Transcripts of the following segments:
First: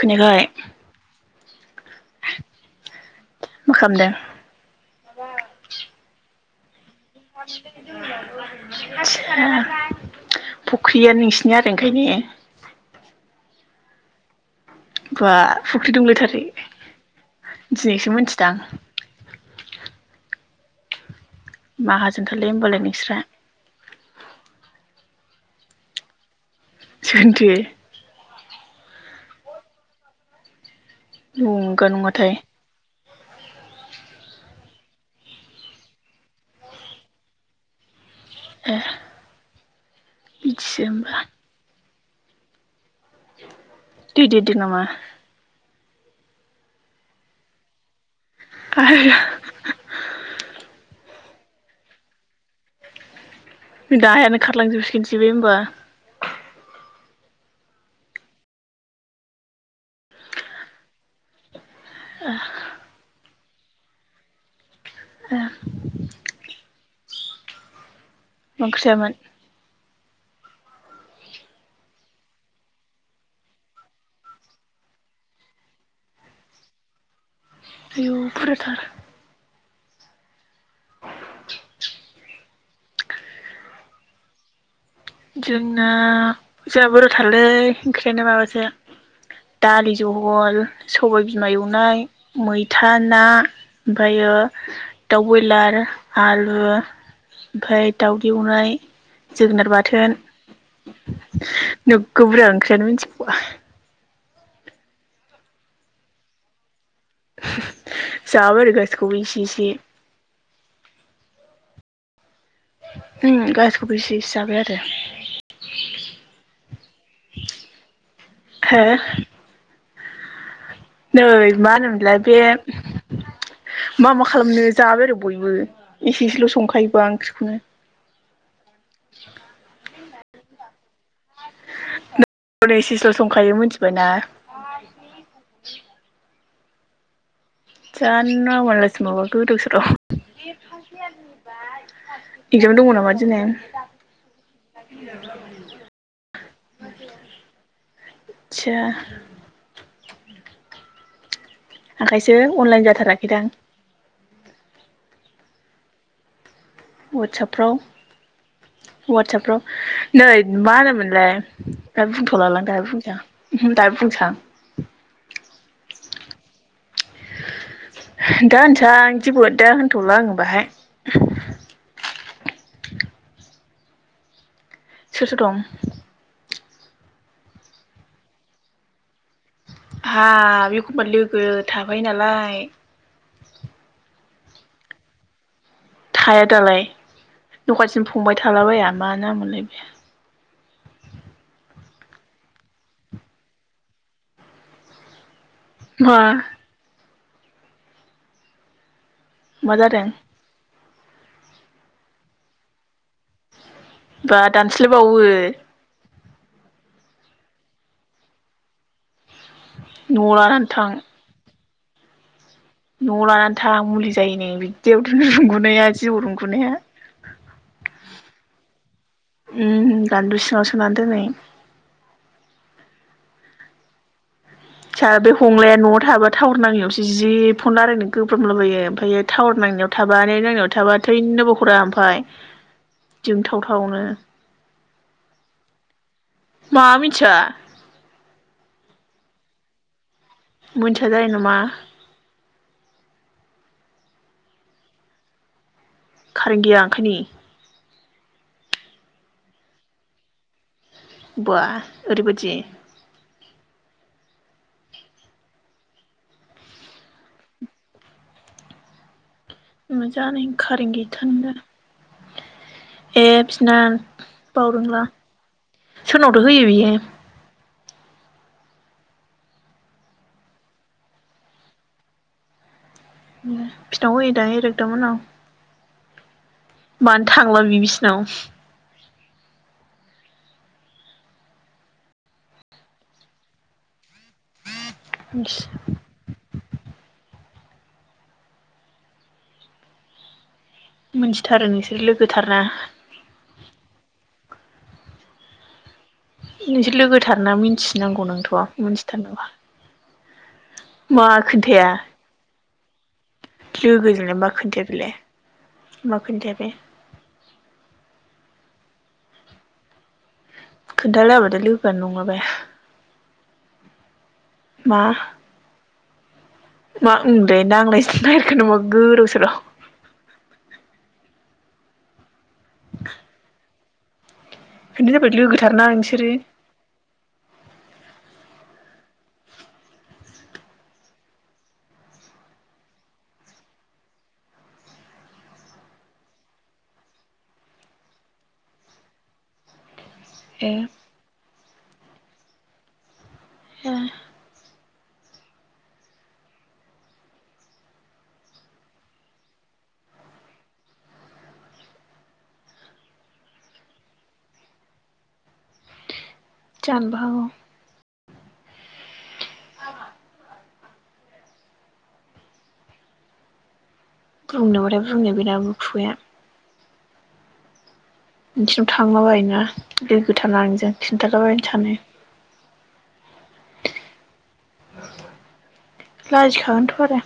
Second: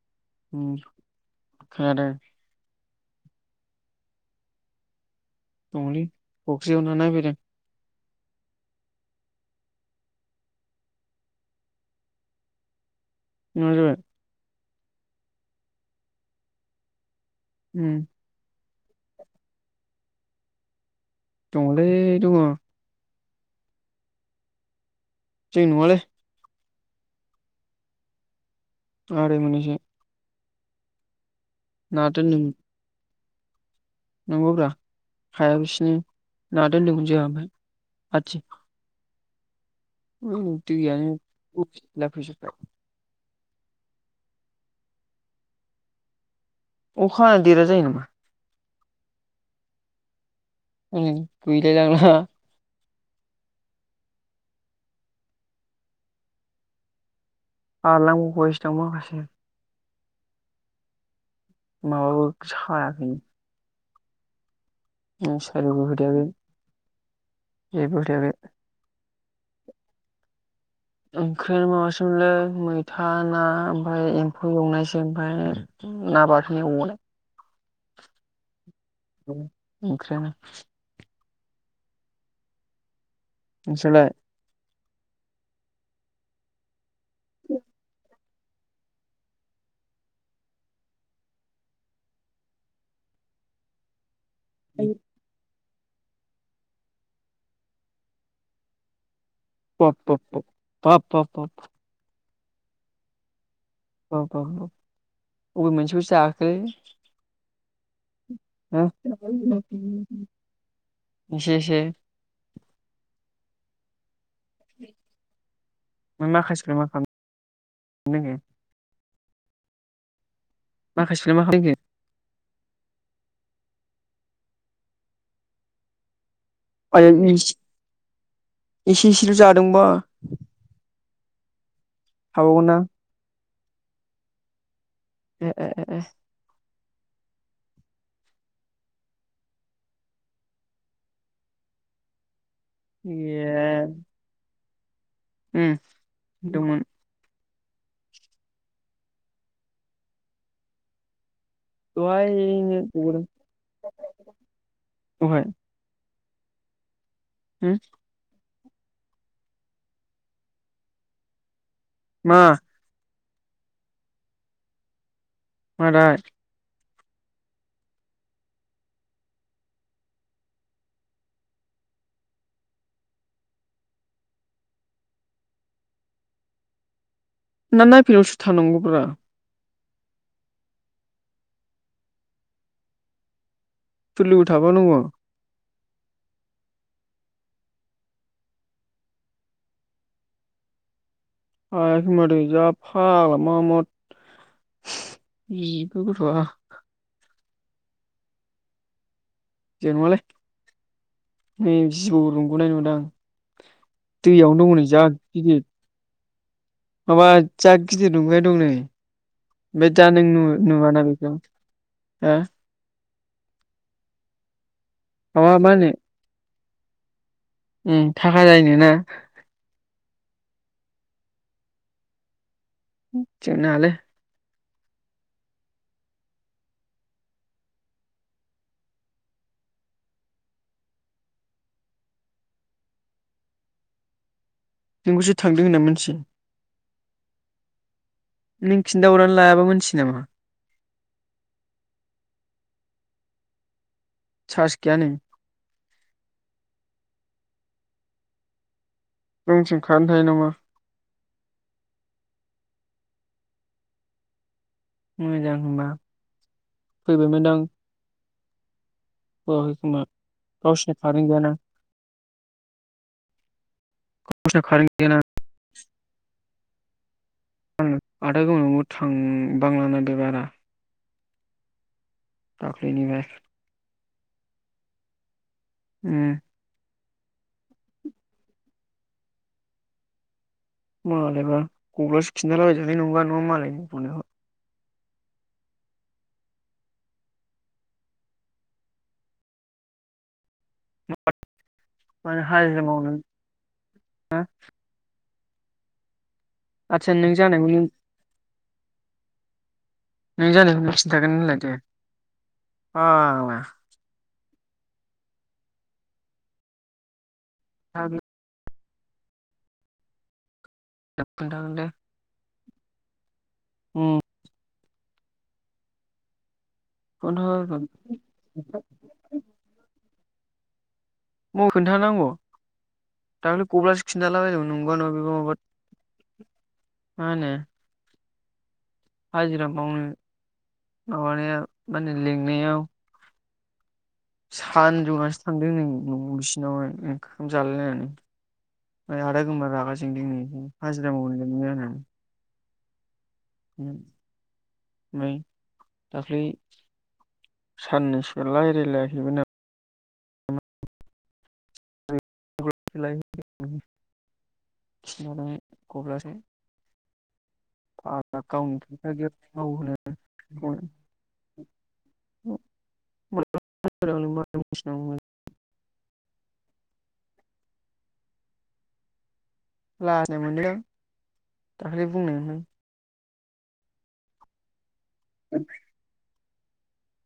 खोनायाखै [unintelligible] खोनादों, मा खालामदों? दंहोलै औ इयावनो नायफैदों, [unintelligible] फख्रिया नोंसिनि आरो ओंखायने [unintelligible] जाबाय। बा फुख्रि दुंलायथारो उम दिनैसो मिथिदां। दङलै माहाजोन दङ थारलै होनोमबालाय नोंस्रा। जोंनि नंआलै। सोरनिथो आरो मोनैसो नंगोना नङाथाय दोनदोंमोन नंगौब्रा हाया बिसिनि [unintelligible] आतसा ए उम बिदिसो दैआनो होमबा [unintelligible] दै देरदो नामा? अखा हाना देरा जायो नामा! [inaudible] [unintelligible] नायानो खारलांजुबसिगोनसो बे होनबा। खारलांबावबायसोदां माखासे। माबाबो सायाखैनो। मा मुसारिबो होथेयाखै जेबो होथेयाखै। मा ओंख्रि जायामोन? ओंख्रैयानो माबासोमोनलै मैथा ना ओमफाय एम्फौ एवनायसो ओमफाय ना बाथोन एवबावनाय। आयौ बुरजाथार। ओंख्रैयानो नोंसालाय? जोंना जाबोर थालै ओंख्रैयानो माबास [unintelligible] दालि जहल सबाय बिमा एवनाय मैथा ना ओमफ्रायो दाउ बयलार आलु ओमफ्राय दाउदै एवनाय। जोगोनार बाब बाथोन। बाब बाब बाब [unintelligible] ओंख्रियानो [unintelligible] अबे मोनसेखो जाखो? जाबाय आरो गासिखौबो एसे एसे [unintelligible] इसे इसे उम गासैखौबो इसे जाबाय आरो। ओमफ्राय माखासेखौलाय मा खालामनो रोंखो हो? नै माखासेखौलाय खालामनो मा रोंखो होनोमोनलाय बे मा मा खालामनो जाबाय आरो बयबो एसे इसेल'स आयै संखायोबा ओंख्रिखौनो। इसे इसेल' जादोंबा थाबावगोनना हनै इसे इसेल' संखायो मोनथि बायना ए ए ए। [unintelligible] गोदाव सोराव [inaudible] एगजाम दङ' नामा दिनै? ए उम दंमोन। आदसा। आंखायसो दहायनो अनलाइन गबोदों जाथाराखैदां। दहाय उम वातसापफ्राव वाटसापफ्राव नै मा होनोमोनलाय? दा मा बुंथ'लालां दायो बुंसै आं। दायो बुंसै आं। मानाय दा होनसै आं जेबो दा होनथ'ला आङो बाहाय। सोर सोर दं? ना ना पिरौसा थानांगौब्रा। हाब एखमबा लोगो थाबाय नालाय। थुलियाव थाब' नांगौ आं। थाया दालाय दखानथिम फंबाय थालाबाया मा न मोनोनलाय बे। [inaudible] मा [inaudible] मा जादों। जेनबालाय नै जिबौ रुंग'नाय नुदां। बा दैयावनो दङ नै जा दानस्लायबावो। गिदिर माबा जा गिदिर दंगाय दं नै। बे जानों न'आव नु लानानै थां नुवाना बेखौ। हा। न'आव लानानै था मुलि जायो बि। देवदुनो माबा मा होनो रुंगुनाया जिउ रुंगुनाया। उम थाखा जायनि ना। औ सना दोनै। जनालाय। स बे हंलाया न'आव थाबा टावार नांनायावसो जि फन रायलायनो गोब्रोमलाबोयो ओमफ्राय टावार नांनायाव थाबा नांनायाव थाबा थैनोबो हरा ओमफफ्राय जोंथाव थावनो। नोंखौसो थांदों होनना मोनथि मा मिथिया नों खिन। दावरनानै लायाबा मिथि नामा। मोनथिया जायो नामा। सास गैयानो। खार गैया खालि। रोंथिं खारेन थायो नामा। बा ओरैबायदि। मोजां होनबा फैबाय मोनदां मा जानायनि खारेन गैया गैयाना थानागौ जाखो एप्स ना गावसिना कारेन्ट बावदोंला गैयाना सोरनावथ' होयो बियो [inaudible] आदा गावनावबो थांबांलाना बे बारा औ बेनिफाय दाव ए दाव एरदमोन आं उम मानो थांला बि बिसिनाव मालायबा गग्लासो खिन्थालाबायजानाय नंङा नङा मालायनि बुंनाय [inaudible] मोनथिथारो नोंसोर लोगोथारना हा नोंसोर नों लोगोथारना जानायखौ नों मिथिनांगौ नोंथ' मिथिथारनांग नों जानायखौ नों खिन्थागोन होनलाय दे मा लोगोजोंलाय मा खो खोन्थाया बेलाय मा खोन्थाया बे आरो खोन्थालायाबाथाय खोन्थागोन लोगोआनो नङा बे ओम मा मा होनदोंथाय खोन्थागोन नांलायनोसो नागिरखो नामा गोदाव सोराव म खोन्थानांगौ दाखालि गब्लासो खिन्थाला बायदोंमोनो बेनो जाबाय लोगोथारना नोंसोरो मा होनो हाजिरा मावनो माबानाया माने लिंनायाव सानजौनासो थांदों नो न' बिसिनावहाय ओंखाम जालायलायनानै ओमफ्राय आदा गोमबोरा रागा [inaudible] हाजिरा मावनो [inaudible] ओ ओमफ्राय दाख्लै साननैसो रायजायलायाखैमोन नो [inaudible] जानोबो हागौ [inaudible] औ [inaudible] बुंनोबाथाय बुंनो बेनाबो खुुगाया नोंसिनाव थांलाबायोना लोगो लाजिनाय जाथारला मोनदोंदां आङो खिन्थाखाबायगोन सानो दाखालि बुंनायावनो [inaudible] लाजिखागोनथ आरो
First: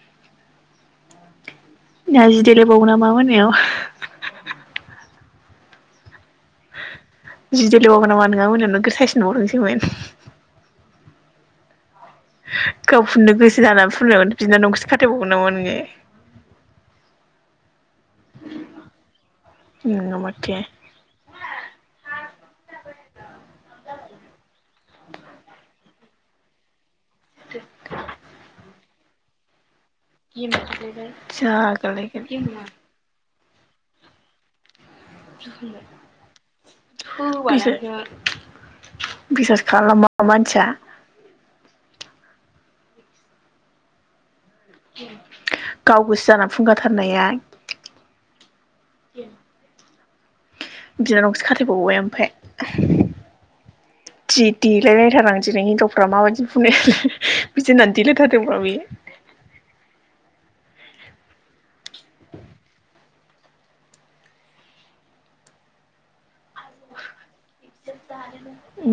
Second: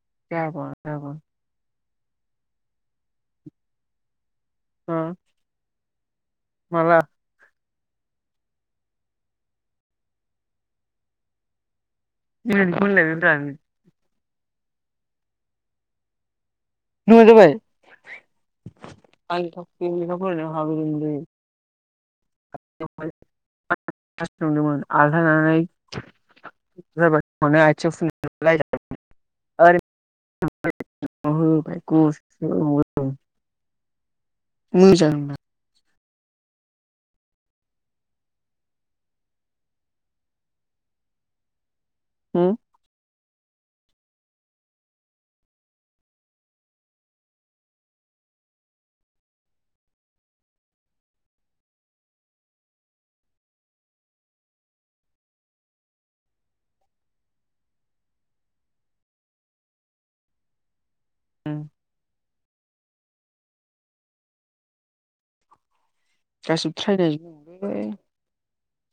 [inaudible] दासो देलाय बावो नामा मोनायाव मा माला [inaudible] मिनिनोसो गाव मोनलायबायब्रा फुननो नङा गोसो जानानानै फुननायाव बिनानावखौसो खाथायबावो नामा नोङो [unintelligible] आं नङा माथो [unintelligible] संदोंमोन आलथा लानानै जाबाय [unintelligible] आरो जाग्रालायगोन गुसु मोजां [unintelligible] बिसास खालामा मानसिया उ गाव गोसो जाना फुंगाथारनाया बिनानावखोसो खाथेबावबाय ओमफाय। जि देलायलायथार आं दिनै हिनजावफ्रा माबायदि बुंदों बिदि होननानै देलायथारदोंब्रा बियो। गासिबो थ्रायनायजोबो [inaudible] उ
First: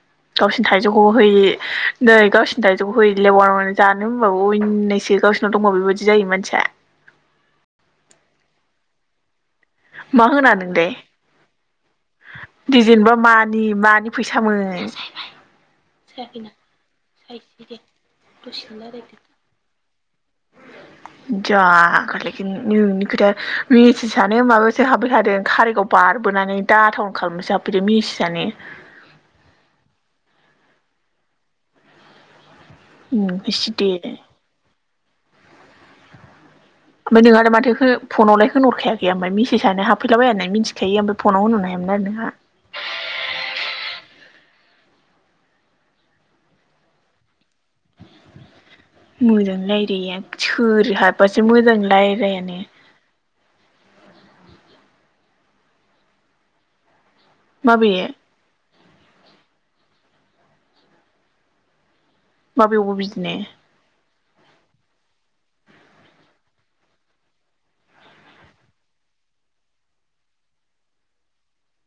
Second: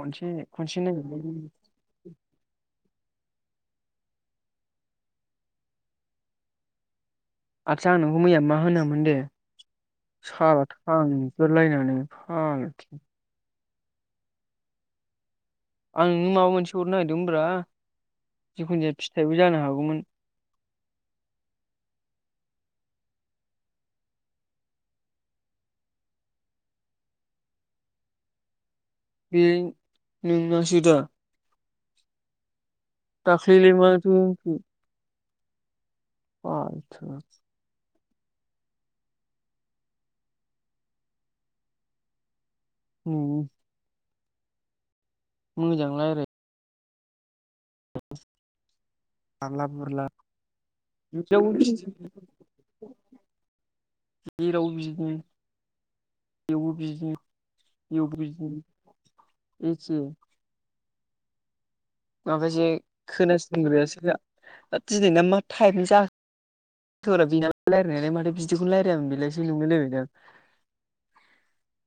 खनसे गावसिनि खनसे थाइजौखौबो नागिरबाय होयै नै गावसिनि थाइ जौ हैलाय बावानामा नों जानो होनबाबो अननायसो गावसोरनाव दंबा बेबायदि जायो मानसिया आदसा आं नोंखौ मैया मा होनोमोन दे मा होना साला नोंलाय थांगोरलायनानै फालतु दिजेनबा मानि मानि फैसामोन आं नों माबा मोनसे हरनो नागिरदोंमोनब्रा। जिखुन जाया फिथाइबो जानो हागौमोन जागारलायगोन नोंनि खोथाया मेसिसआनो माबासो हाबफै थादों खारिगाव बारबोनानै दाथावनो खालामनोसो हाबफैद मेसिसानो बे नोंनासोदा दाख्लै लाय मा सिदे [unintelligible] मखि ओमफ्राय नों आरो माथो खो फनलाय होनहरखायाखै ओमफ्राय मसेजआनो हाफैलाबाय होननानै मिथिखायो ओमफ्राय फ'नाव होनरनो हायामोन आरो नोंहा औ मोजां रायलाय मोजां जारला बुरला रायलाया सोर हाबासो जेरावबो मोजां बिदिनो रायलायानो जेरावबो बिदिनो माबे जेरावबो बिदिनो [unintelligible] एखे माखासे माबेयावबो बिदिनो खोनासंग्रायासो दा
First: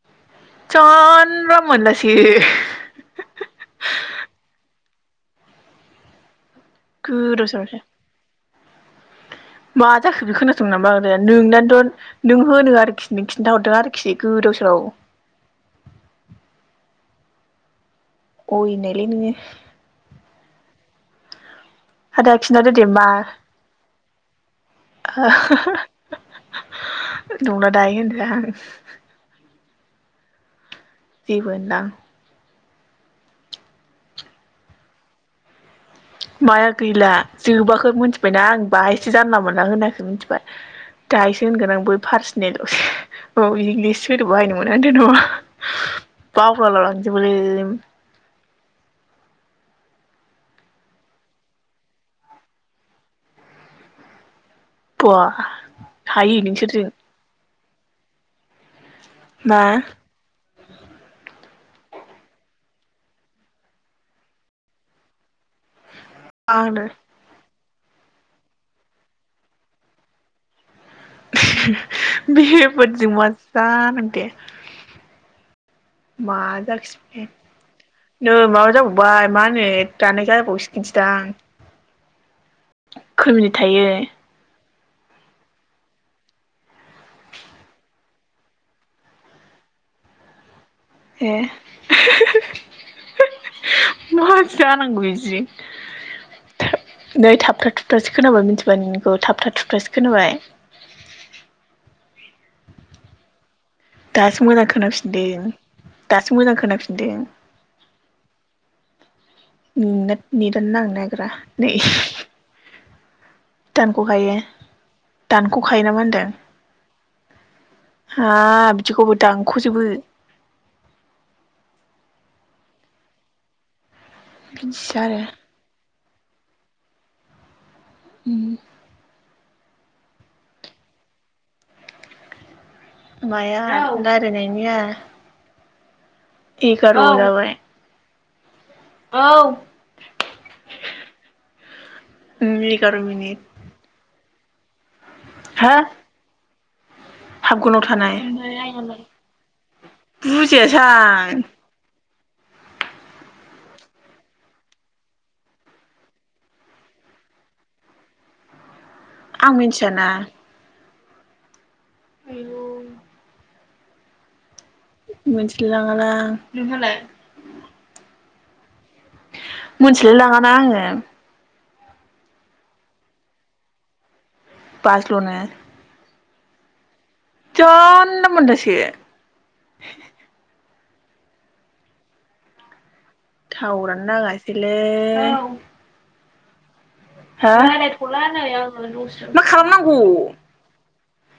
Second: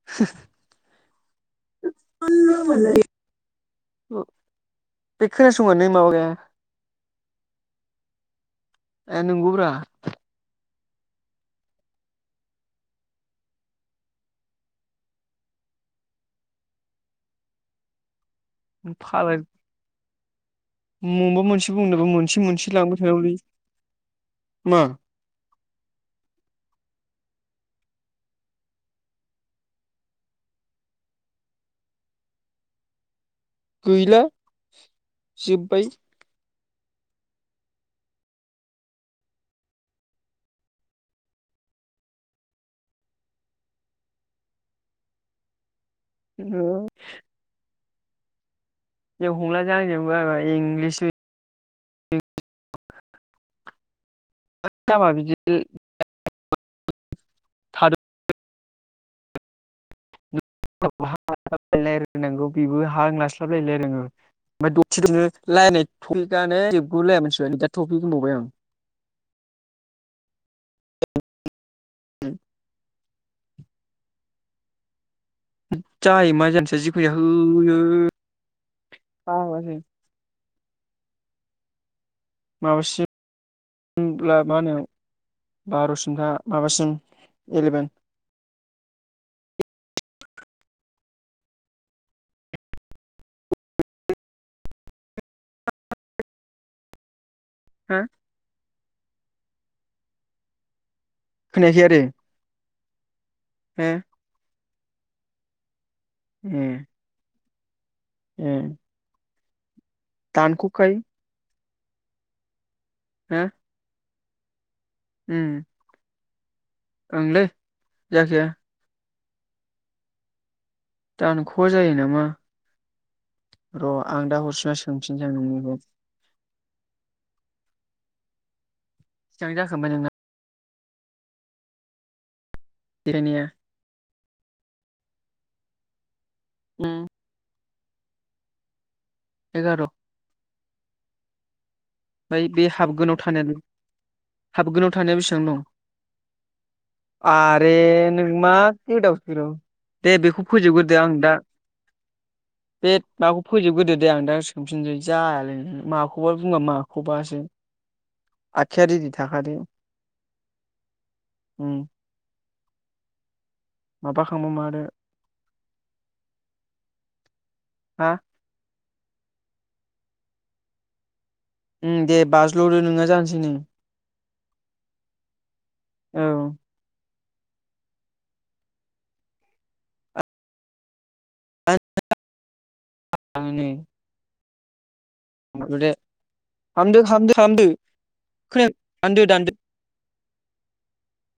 [unintelligible] [unintelligible] दां [unintelligible] बे खोनासंनानै माबाग्राया गोदाव सोरावसो ए नोंगौब्रा दं नामा ओ नोंनाथ' नों होनो आरोखि नों खिन्थाहरदों आरोखि गोदाव सोराव अय नायलै नोंयो म म मोनसे बुंनोबो आदा मोनसे खिन्थादो मोनसे दे लांबाय मा थानांगौलै मा [unintelligible] नंला दाहाय होनदों आं जेबो होनलां गैला जोब्बाय माया गैला जोबाखो मिथिबायना आं बाहायसो जानला मोनला होनाखो मिथिबाय दाहायसो होनगोन आं बै पार्सनेलावसो औ इंलिस सोदोब बाहायनो मोना होनदों नामा बावलाला लांजोबोलै जों हमलाजों आंजोंबो इंलिसनि [unintelligible] जाबा बवा बिदि हायो नोंसोरजों थादों मा [unintelligible] बेबो हा लास्लाबलायलाय रोङो ओमफ्राय दसे आंनो दङो रायलाय [unintelligible] टपिक होनबावबाय आं बे बादि जों मा जानांगौ दे जायो मा जानोसै जाखोसै जिखुनु जाया बेलाय होयो नै माबा जाबावबाय मा होनो फाग्लासो दानाय जाबावसि मिनथिदां माबासिमब्ला मा होनो बार'सिमथा माबासिम इलेभेन ए मा जानांगौ बिदिजों नै थाबथा हो थुबुथासो खोनाबाय मिथिबाय नोंनि खौ थाबथाब थुुबथासो खोनाबाय खोनायाखै आरो हो दासो मोजां खोनाफिनदों दासो मोजां खोनाफिनदों ओ नोंना नेट आनो नांनोनागिरा नै हो दानख खायो उम दानख'खायो ना होनदों ओंलै जायखिया हाब बिदिखौ दानख'जोबो दानख जायो नामा र आं दा हरसिनबना बिदिसो आरो सोंफिनसै आ नोंनिखौ उ बेसेबां जाखांबाय नोंना देलायनाया माया रायलायनायनिया उम [unintelligible] एगार' औ ओमफ्राय बे एगार' हाबगोनाव मिनिट थानायानो हाबगोन थानाया बेसेबां दं हा आरे हाबगनाव थानाय नों मा गोदाव सोर राव दे बेखौ फोजोबग्रोदो आं दा बुजियासां बे माखौ फोजोबग्रदो दे आं दा सोंफिनसै जायालै माखौबा बुङा मा खौ बासो रिदि आं थाखादो मिथियाना [unintelligible] जिरु माबा खांबा मिथिलाय लाङा लां हा मोनथिलाय लाङाना आङो। दे बाज्ल'दो नोङा जानोसैनो बाज्ल'नो औ जानला मानला सो [unintelligible] आं नै थावरानो नाङा [unintelligible] [unintelligible] औ दानदो दानदो हा दानदो रायलायथ'ला नै आङो खोनायाखै न' दानदो सिबिनांगौ। मा दानदो खालामनांगौ?